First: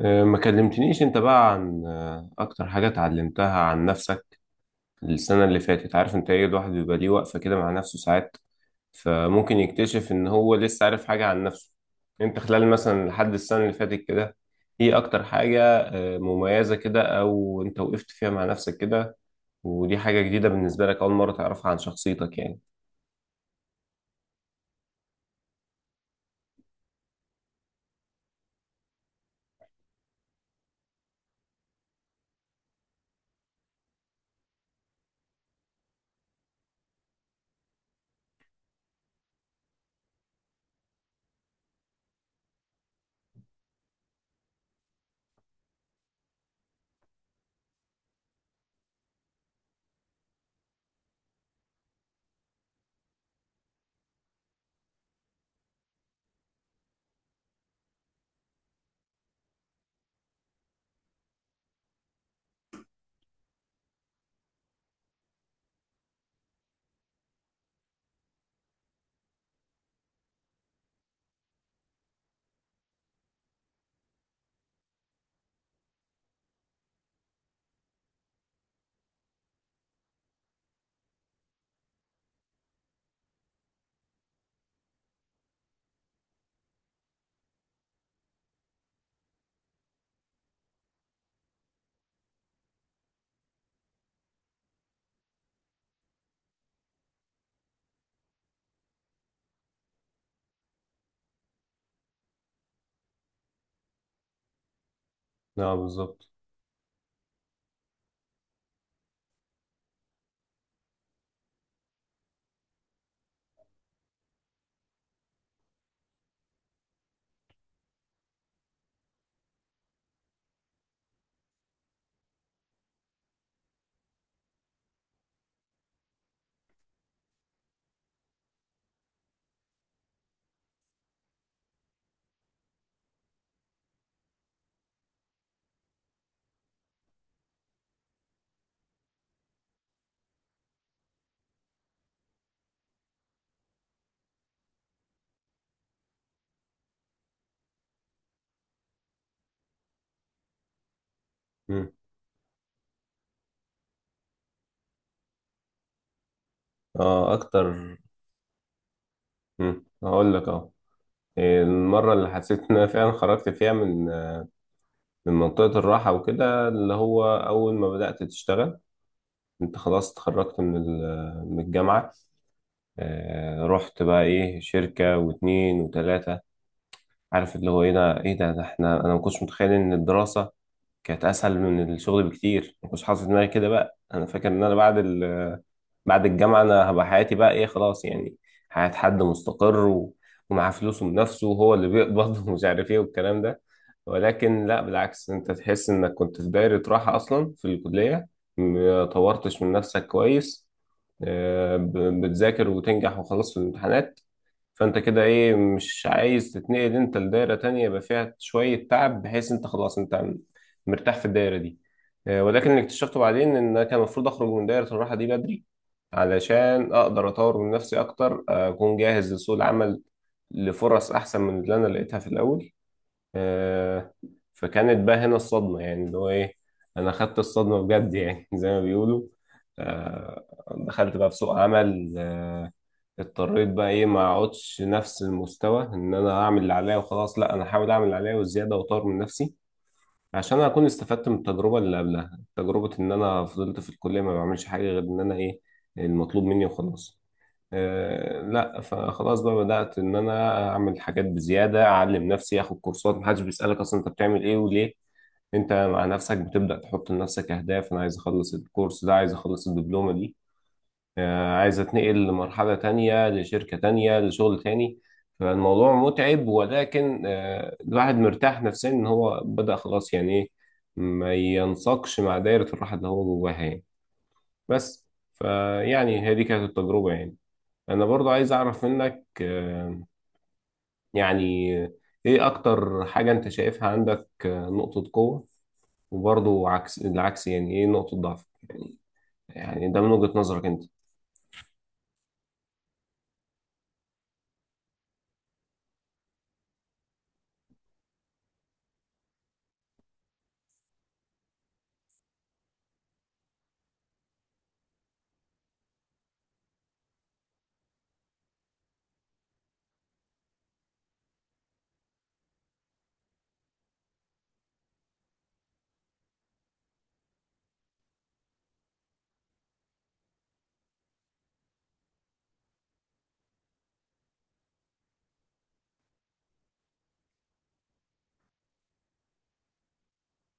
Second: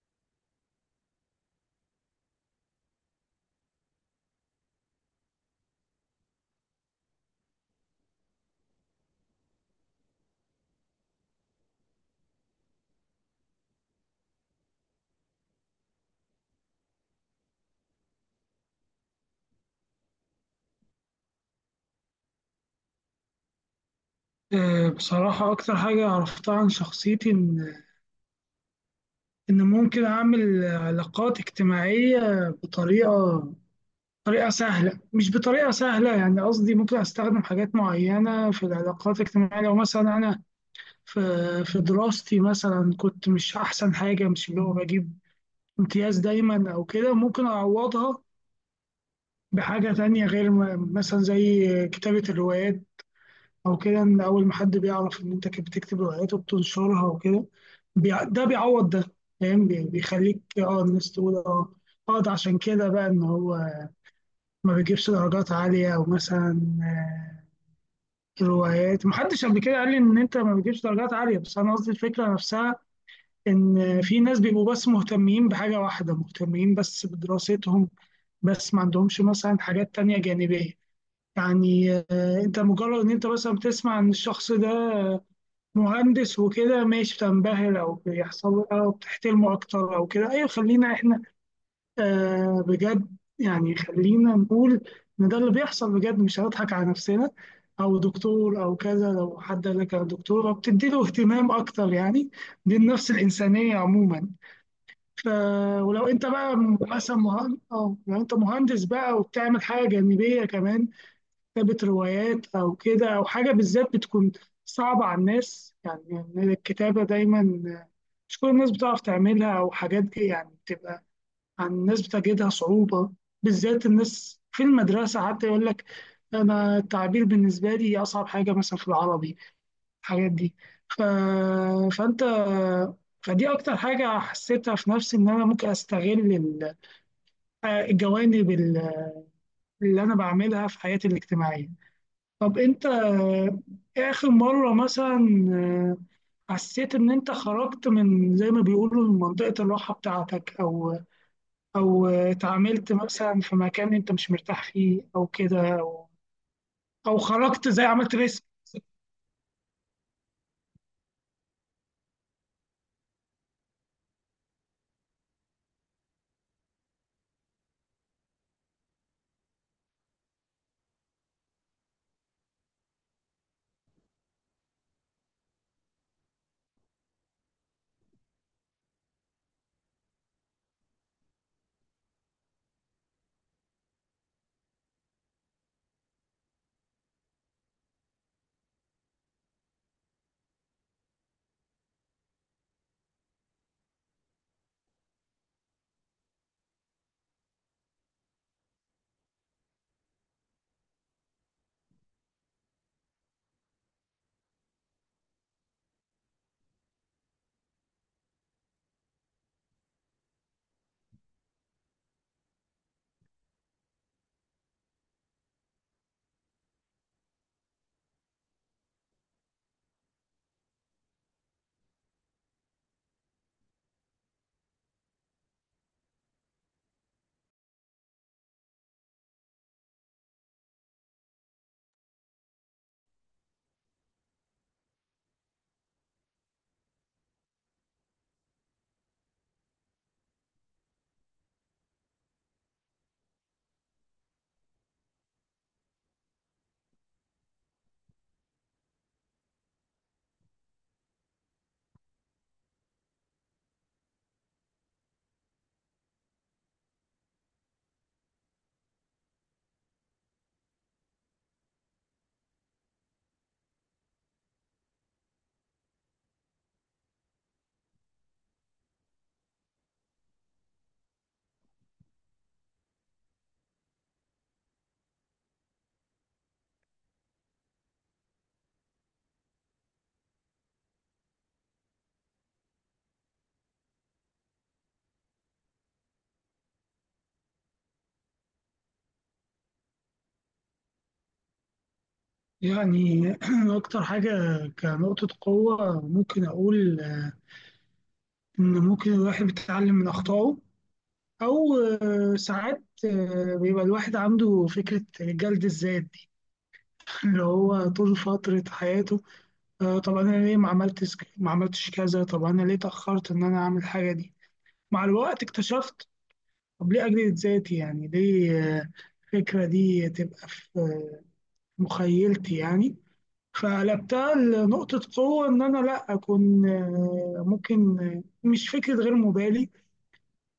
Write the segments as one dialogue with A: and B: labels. A: ما كلمتنيش انت بقى عن اكتر حاجة اتعلمتها عن نفسك السنة اللي فاتت. عارف انت ايه؟ الواحد بيبقى ليه وقفة كده مع نفسه ساعات، فممكن يكتشف ان هو لسه عارف حاجة عن نفسه. انت خلال مثلا لحد السنة اللي فاتت كده، ايه اكتر حاجة مميزة كده او انت وقفت فيها مع نفسك كده؟ ودي حاجة جديدة بالنسبة لك، اول مرة تعرفها عن شخصيتك يعني.
B: بصراحة أكتر حاجة عرفتها عن شخصيتي إن ممكن أعمل علاقات اجتماعية بطريقة سهلة، مش بطريقة سهلة، يعني قصدي ممكن أستخدم حاجات معينة في العلاقات الاجتماعية، لو مثلا أنا في في دراستي مثلا كنت مش أحسن حاجة، مش اللي هو بجيب امتياز دايما أو كده، ممكن أعوضها بحاجة تانية غير مثلا زي كتابة الروايات او كده. ان اول ما حد بيعرف ان انت كنت بتكتب روايات وبتنشرها وكده، ده بيعوض ده، فاهم؟ بيخليك الناس تقول اه ده عشان كده بقى، ان هو ما بيجيبش درجات عالية او مثلا آه، روايات. محدش قبل كده قال لي ان انت ما بتجيبش درجات عالية، بس انا قصدي الفكرة نفسها، ان في ناس بيبقوا بس مهتمين بحاجة واحدة، مهتمين بس بدراستهم، بس ما عندهمش مثلا حاجات تانية جانبية. يعني آه، انت مجرد ان انت مثلا بتسمع ان الشخص ده مهندس وكده ماشي، بتنبهر او بيحصل او بتحترمه اكتر او كده. ايوه خلينا احنا بجد يعني، خلينا نقول ان ده اللي بيحصل بجد، مش هنضحك على نفسنا. او دكتور او كذا، لو حد قال لك انا دكتوره بتدي له اهتمام اكتر يعني، دي النفس الانسانيه عموما. ف
A: اه،
B: ولو انت
A: بالظبط.
B: بقى مثلا مهندس، او لو انت مهندس بقى وبتعمل حاجه جانبيه كمان، كتابة روايات أو كده، أو حاجة بالذات بتكون صعبة على الناس يعني. يعني الكتابة دايما مش كل الناس بتعرف تعملها، أو حاجات دي يعني بتبقى عن الناس بتجدها صعوبة. بالذات الناس في المدرسة حتى يقول لك أنا التعبير بالنسبة لي أصعب حاجة مثلا في العربي، الحاجات دي. ف... فأنت, فدي أكتر حاجة حسيتها في نفسي، إن أنا ممكن أستغل الجوانب اللي أنا بعملها في حياتي الاجتماعية. طب انت ايه اخر مرة مثلا آه، حسيت ان انت خرجت، من زي ما بيقولوا، من منطقة الراحة بتاعتك، او
A: مم.
B: اتعاملت مثلا في مكان انت مش مرتاح فيه او كده، او او
A: اه
B: خرجت زي
A: اكتر.
B: عملت ريسك؟
A: مم. هقول لك اه، المرة اللي حسيت إن أنا فعلا خرجت فيها من منطقة الراحة وكده اللي هو أول ما بدأت تشتغل. أنت خلاص اتخرجت من من الجامعة. رحت بقى إيه؟ شركة واتنين وتلاتة. عارف اللي هو إيه ده إيه ده إحنا، أنا ما كنتش متخيل إن الدراسة كانت أسهل من الشغل بكتير. ما كنتش حاطط في دماغي كده. بقى أنا فاكر إن أنا بعد بعد الجامعة أنا هبقى حياتي بقى إيه؟ خلاص يعني حياة حد مستقر ومعاه فلوسه بنفسه وهو اللي بيقبض ومش عارف إيه والكلام ده. ولكن لا، بالعكس، أنت تحس إنك كنت في دايرة راحة أصلا في الكلية، ما طورتش من نفسك كويس. آه، ب- بتذاكر وتنجح وخلاص في الامتحانات. فانت كده ايه؟ مش عايز تتنقل انت لدايره تانية يبقى فيها شويه تعب، بحيث انت خلاص انت مرتاح في الدايره دي. ولكن اللي اكتشفته بعدين ان انا كان المفروض اخرج من دايره الراحه دي بدري علشان اقدر اطور من نفسي اكتر، اكون جاهز لسوق العمل لفرص احسن من اللي انا لقيتها في الاول. آه، فكانت بقى هنا الصدمه يعني اللي هو ايه، انا خدت الصدمه بجد يعني زي ما بيقولوا. آه، دخلت بقى في سوق عمل، اضطريت بقى ايه؟ ما اقعدش نفس المستوى ان انا اعمل اللي عليا وخلاص. لا، انا هحاول اعمل اللي عليا وزياده واطور من نفسي عشان اكون استفدت من التجربه اللي قبلها، تجربه ان انا فضلت في الكليه ما بعملش حاجه غير ان انا ايه؟ المطلوب مني وخلاص. آه لا، فخلاص بقى بدات ان انا اعمل حاجات بزياده، اعلم نفسي، اخد كورسات. محدش بيسالك اصلا انت بتعمل ايه وليه، انت مع نفسك بتبدا تحط لنفسك اهداف. انا عايز اخلص الكورس ده، عايز اخلص الدبلومه دي، عايز اتنقل لمرحلة تانية لشركة تانية لشغل تاني. فالموضوع متعب ولكن الواحد مرتاح نفسيا ان هو بدأ خلاص، يعني ايه ما ينساقش مع دايرة الراحة اللي هو جواها يعني. بس فيعني هذه كانت التجربة يعني. انا برضو عايز اعرف منك يعني ايه اكتر حاجة انت شايفها عندك نقطة قوة؟ وبرضو عكس العكس، يعني ايه نقطة ضعف؟ يعني ده من وجهة نظرك انت.
B: يعني اكتر حاجة كنقطة قوة ممكن اقول ان ممكن الواحد بيتعلم من اخطائه. او آه، ساعات بيبقى الواحد عنده فكرة جلد الذات دي اللي هو طول فترة حياته طب انا ليه ما عملتش كذا، طب انا ليه اتاخرت ان انا اعمل الحاجه دي. مع الوقت اكتشفت طب ليه اجلد ذاتي يعني، ليه آه، الفكره دي تبقى في مخيلتي يعني. فقلبتها لنقطه قوه، ان انا لا اكون آه، ممكن آه، مش فكره غير مبالي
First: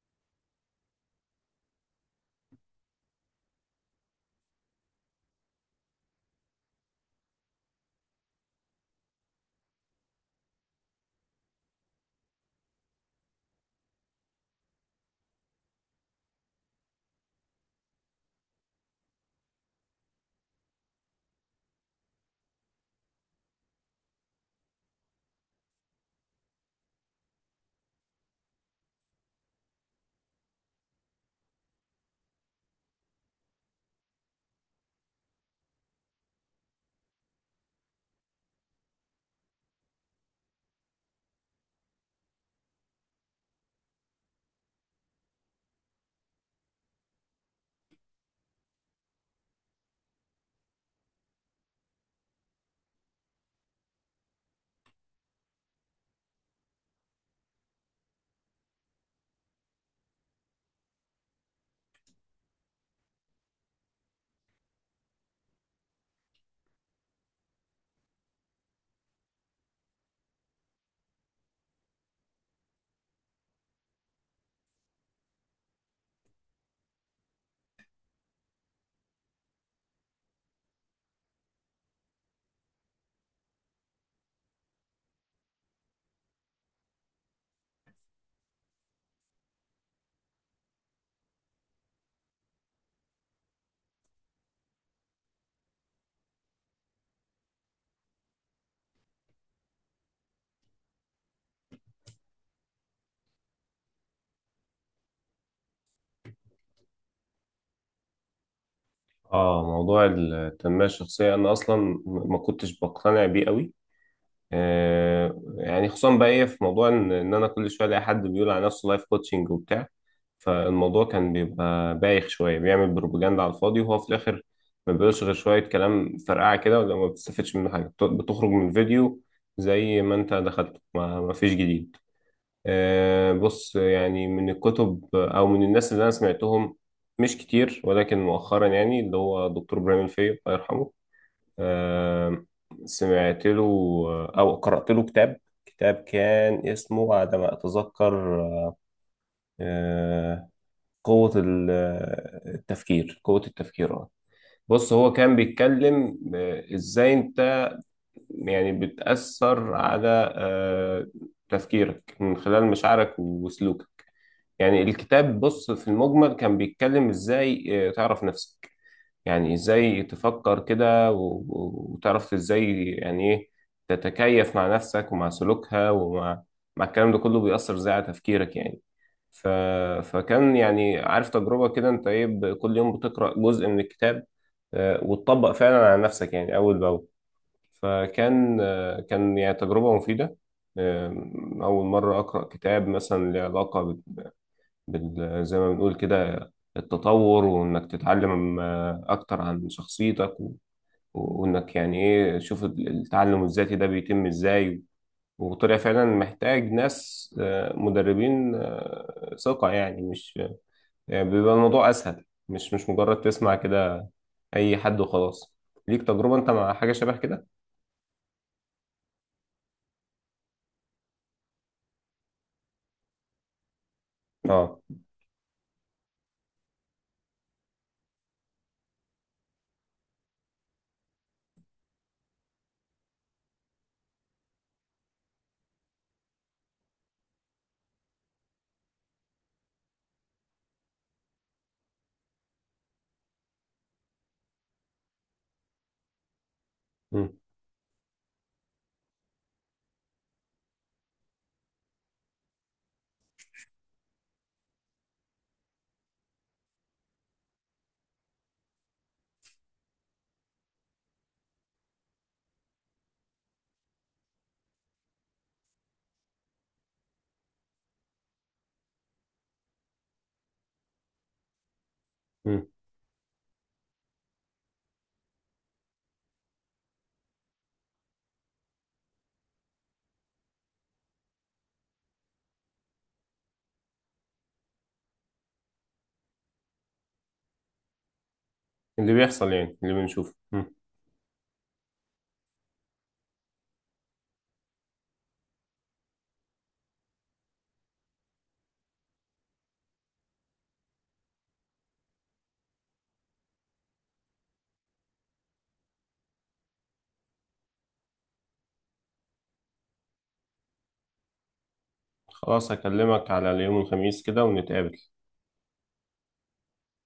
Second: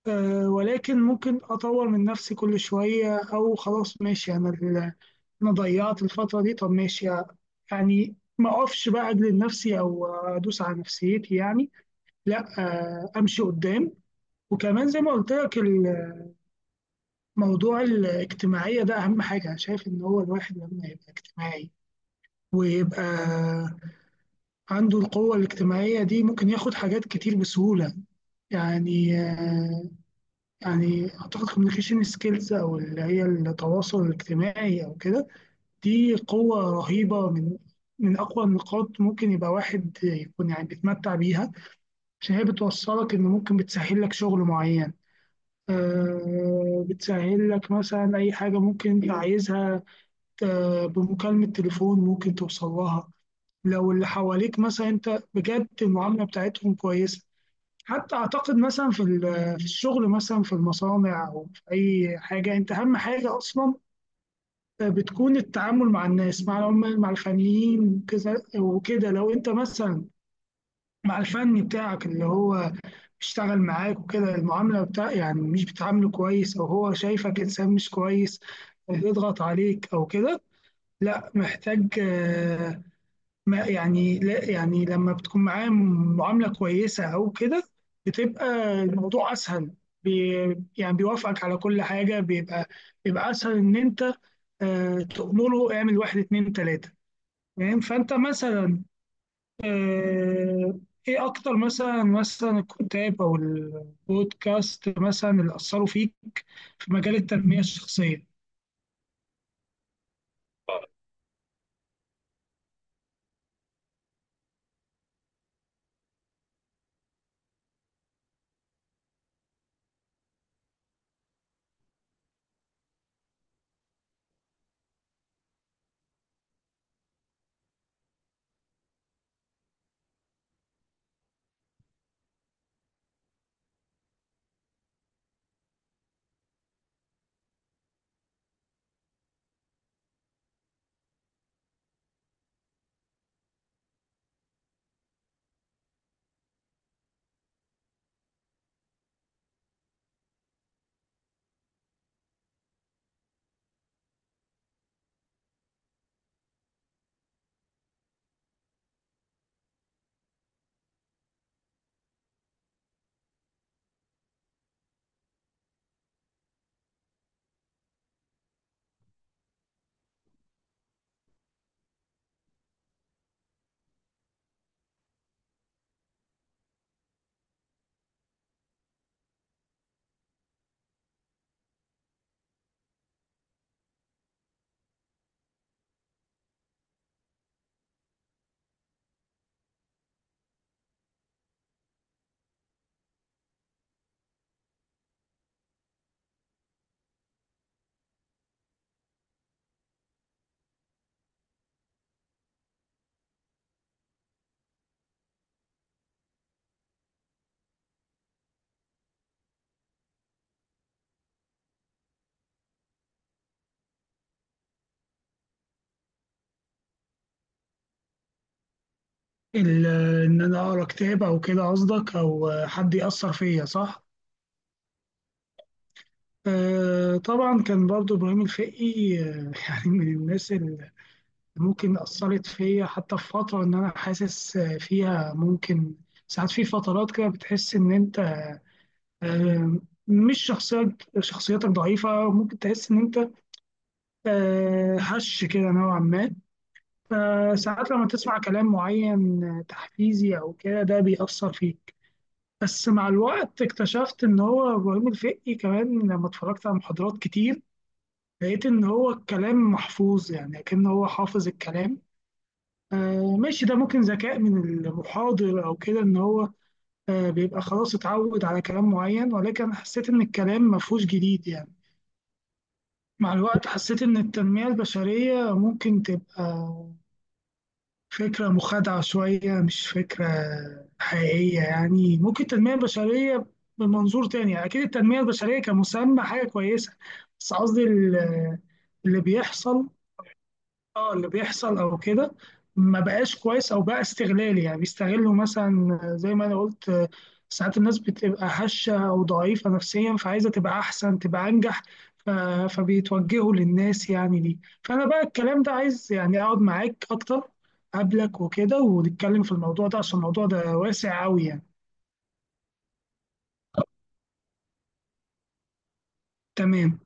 B: ولكن ممكن أطور من نفسي كل شوية، أو خلاص ماشي، أنا ضيعت الفترة دي، طب ماشي يعني، ما أقفش بقى أجلد نفسي أو أدوس على نفسيتي يعني، لا أمشي قدام. وكمان زي ما قلت لك، الموضوع الاجتماعية ده أهم حاجة أنا شايف، إن هو الواحد لما يبقى اجتماعي ويبقى عنده القوة الاجتماعية دي، ممكن ياخد حاجات كتير بسهولة. يعني آه، يعني اعتقد communication skills، او اللي هي التواصل الاجتماعي او كده، دي قوة رهيبة، من اقوى النقاط ممكن يبقى واحد يكون يعني بيتمتع بيها. عشان هي بتوصلك، ان ممكن بتسهل لك شغل معين بتسهل لك مثلا اي حاجة ممكن انت عايزها بمكالمة تليفون ممكن توصل لها، لو اللي حواليك مثلا انت بجد المعاملة بتاعتهم كويسة. حتى اعتقد مثلا في الشغل مثلا، في المصانع او في اي حاجه، انت اهم حاجه اصلا بتكون التعامل مع الناس، مع العمال مع الفنيين وكذا وكده. لو انت مثلا مع الفني بتاعك اللي هو بيشتغل معاك وكده، المعامله بتاع يعني مش بتعامله كويس، او هو شايفك انسان مش كويس بيضغط عليك او كده، لا محتاج. ما يعني لا يعني لما بتكون معاه معاملة كويسة أو كده، بتبقى الموضوع أسهل، بي يعني بيوافقك على كل حاجة، بيبقى أسهل إن أنت تأمره اعمل واحد اتنين تلاتة. فاهم؟ فأنت مثلا آه، إيه أكتر مثلا الكتاب أو البودكاست مثلا اللي أثروا فيك في مجال التنمية الشخصية؟
A: اه، موضوع التنمية الشخصية أنا أصلا ما كنتش بقتنع بيه قوي. آه يعني خصوصا بقى إيه في موضوع إن أنا كل شوية ألاقي حد بيقول على نفسه لايف كوتشنج وبتاع، فالموضوع كان بيبقى بايخ شوية، بيعمل بروباجندا على الفاضي وهو في الآخر ما بيقولش غير شوية كلام فرقعة كده، ولا ما بتستفدش منه حاجة. بتخرج من الفيديو زي ما أنت دخلته، ما فيش جديد. بص، يعني من الكتب او من الناس اللي انا سمعتهم مش كتير، ولكن مؤخرا يعني اللي هو دكتور ابراهيم الفقي الله يرحمه. آه، سمعت له او قرأت له كتاب. كتاب كان اسمه على ما اتذكر آه، قوة التفكير. قوة التفكير، اه. بص، هو كان بيتكلم ازاي انت يعني بتأثر على آه، تفكيرك من خلال مشاعرك وسلوكك. يعني الكتاب، بص، في المجمل كان بيتكلم ازاي تعرف نفسك، يعني ازاي تفكر كده وتعرف ازاي يعني ايه تتكيف مع نفسك ومع سلوكها ومع مع الكلام ده كله بيأثر ازاي على تفكيرك يعني. ف... فكان يعني، عارف، تجربة كده. انت ايه؟ كل يوم بتقرأ جزء من الكتاب، وتطبق فعلا على نفسك يعني أول بأول. فكان كان يعني تجربة مفيدة. آه، أول مرة أقرأ كتاب مثلا له علاقة زي ما بنقول كده التطور، وإنك تتعلم أكتر عن شخصيتك وإنك يعني إيه تشوف التعلم الذاتي ده بيتم إزاي. وطلع فعلا محتاج ناس مدربين ثقة، يعني مش يعني بيبقى الموضوع أسهل. مش مجرد تسمع كده أي حد وخلاص. ليك تجربة أنت مع حاجة شبه كده؟
B: ال- إن أنا أقرأ كتاب أو كده قصدك، أو آه، حد يأثر فيا، صح؟
A: اه.
B: طبعا كان برضو إبراهيم الفقي يعني من الناس اللي ممكن أثرت فيا، حتى في فترة إن أنا حاسس فيها ممكن ساعات، في فترات كده بتحس إن أنت آه، مش شخصيات شخصيتك ضعيفة، ممكن تحس إن أنت هش كده نوعا ما،
A: مم.
B: فساعات لما تسمع كلام معين تحفيزي أو كده ده بيأثر فيك. بس مع الوقت اكتشفت إن هو إبراهيم الفقي كمان لما اتفرجت على محاضرات كتير، لقيت إن هو الكلام محفوظ يعني، كأن هو حافظ الكلام. آه ماشي، ده ممكن ذكاء من المحاضر أو كده، إن هو بيبقى خلاص اتعود على كلام معين، ولكن أنا حسيت إن الكلام مفهوش جديد يعني.
A: مم.
B: مع الوقت حسيت إن التنمية البشرية ممكن تبقى فكرة مخادعة شوية، مش فكرة حقيقية يعني. ممكن التنمية البشرية بمنظور تاني يعني، أكيد التنمية البشرية كمسمى حاجة كويسة، بس قصدي
A: اللي
B: اللي
A: بيحصل يعني
B: بيحصل،
A: اللي بنشوفه. مم.
B: اه اللي بيحصل او كده ما بقاش كويس، او بقى استغلالي يعني. بيستغلوا مثلا، زي ما انا قلت ساعات الناس بتبقى هشة او ضعيفة نفسيا، فعايزة تبقى احسن تبقى انجح، ف- فبيتوجهوا للناس يعني دي. فانا بقى الكلام ده، عايز يعني اقعد معاك اكتر قبلك وكده، ونتكلم في الموضوع ده عشان الموضوع ده واسع قوي يعني.
A: خلاص، هكلمك على اليوم الخميس كده ونتقابل.
B: تمام.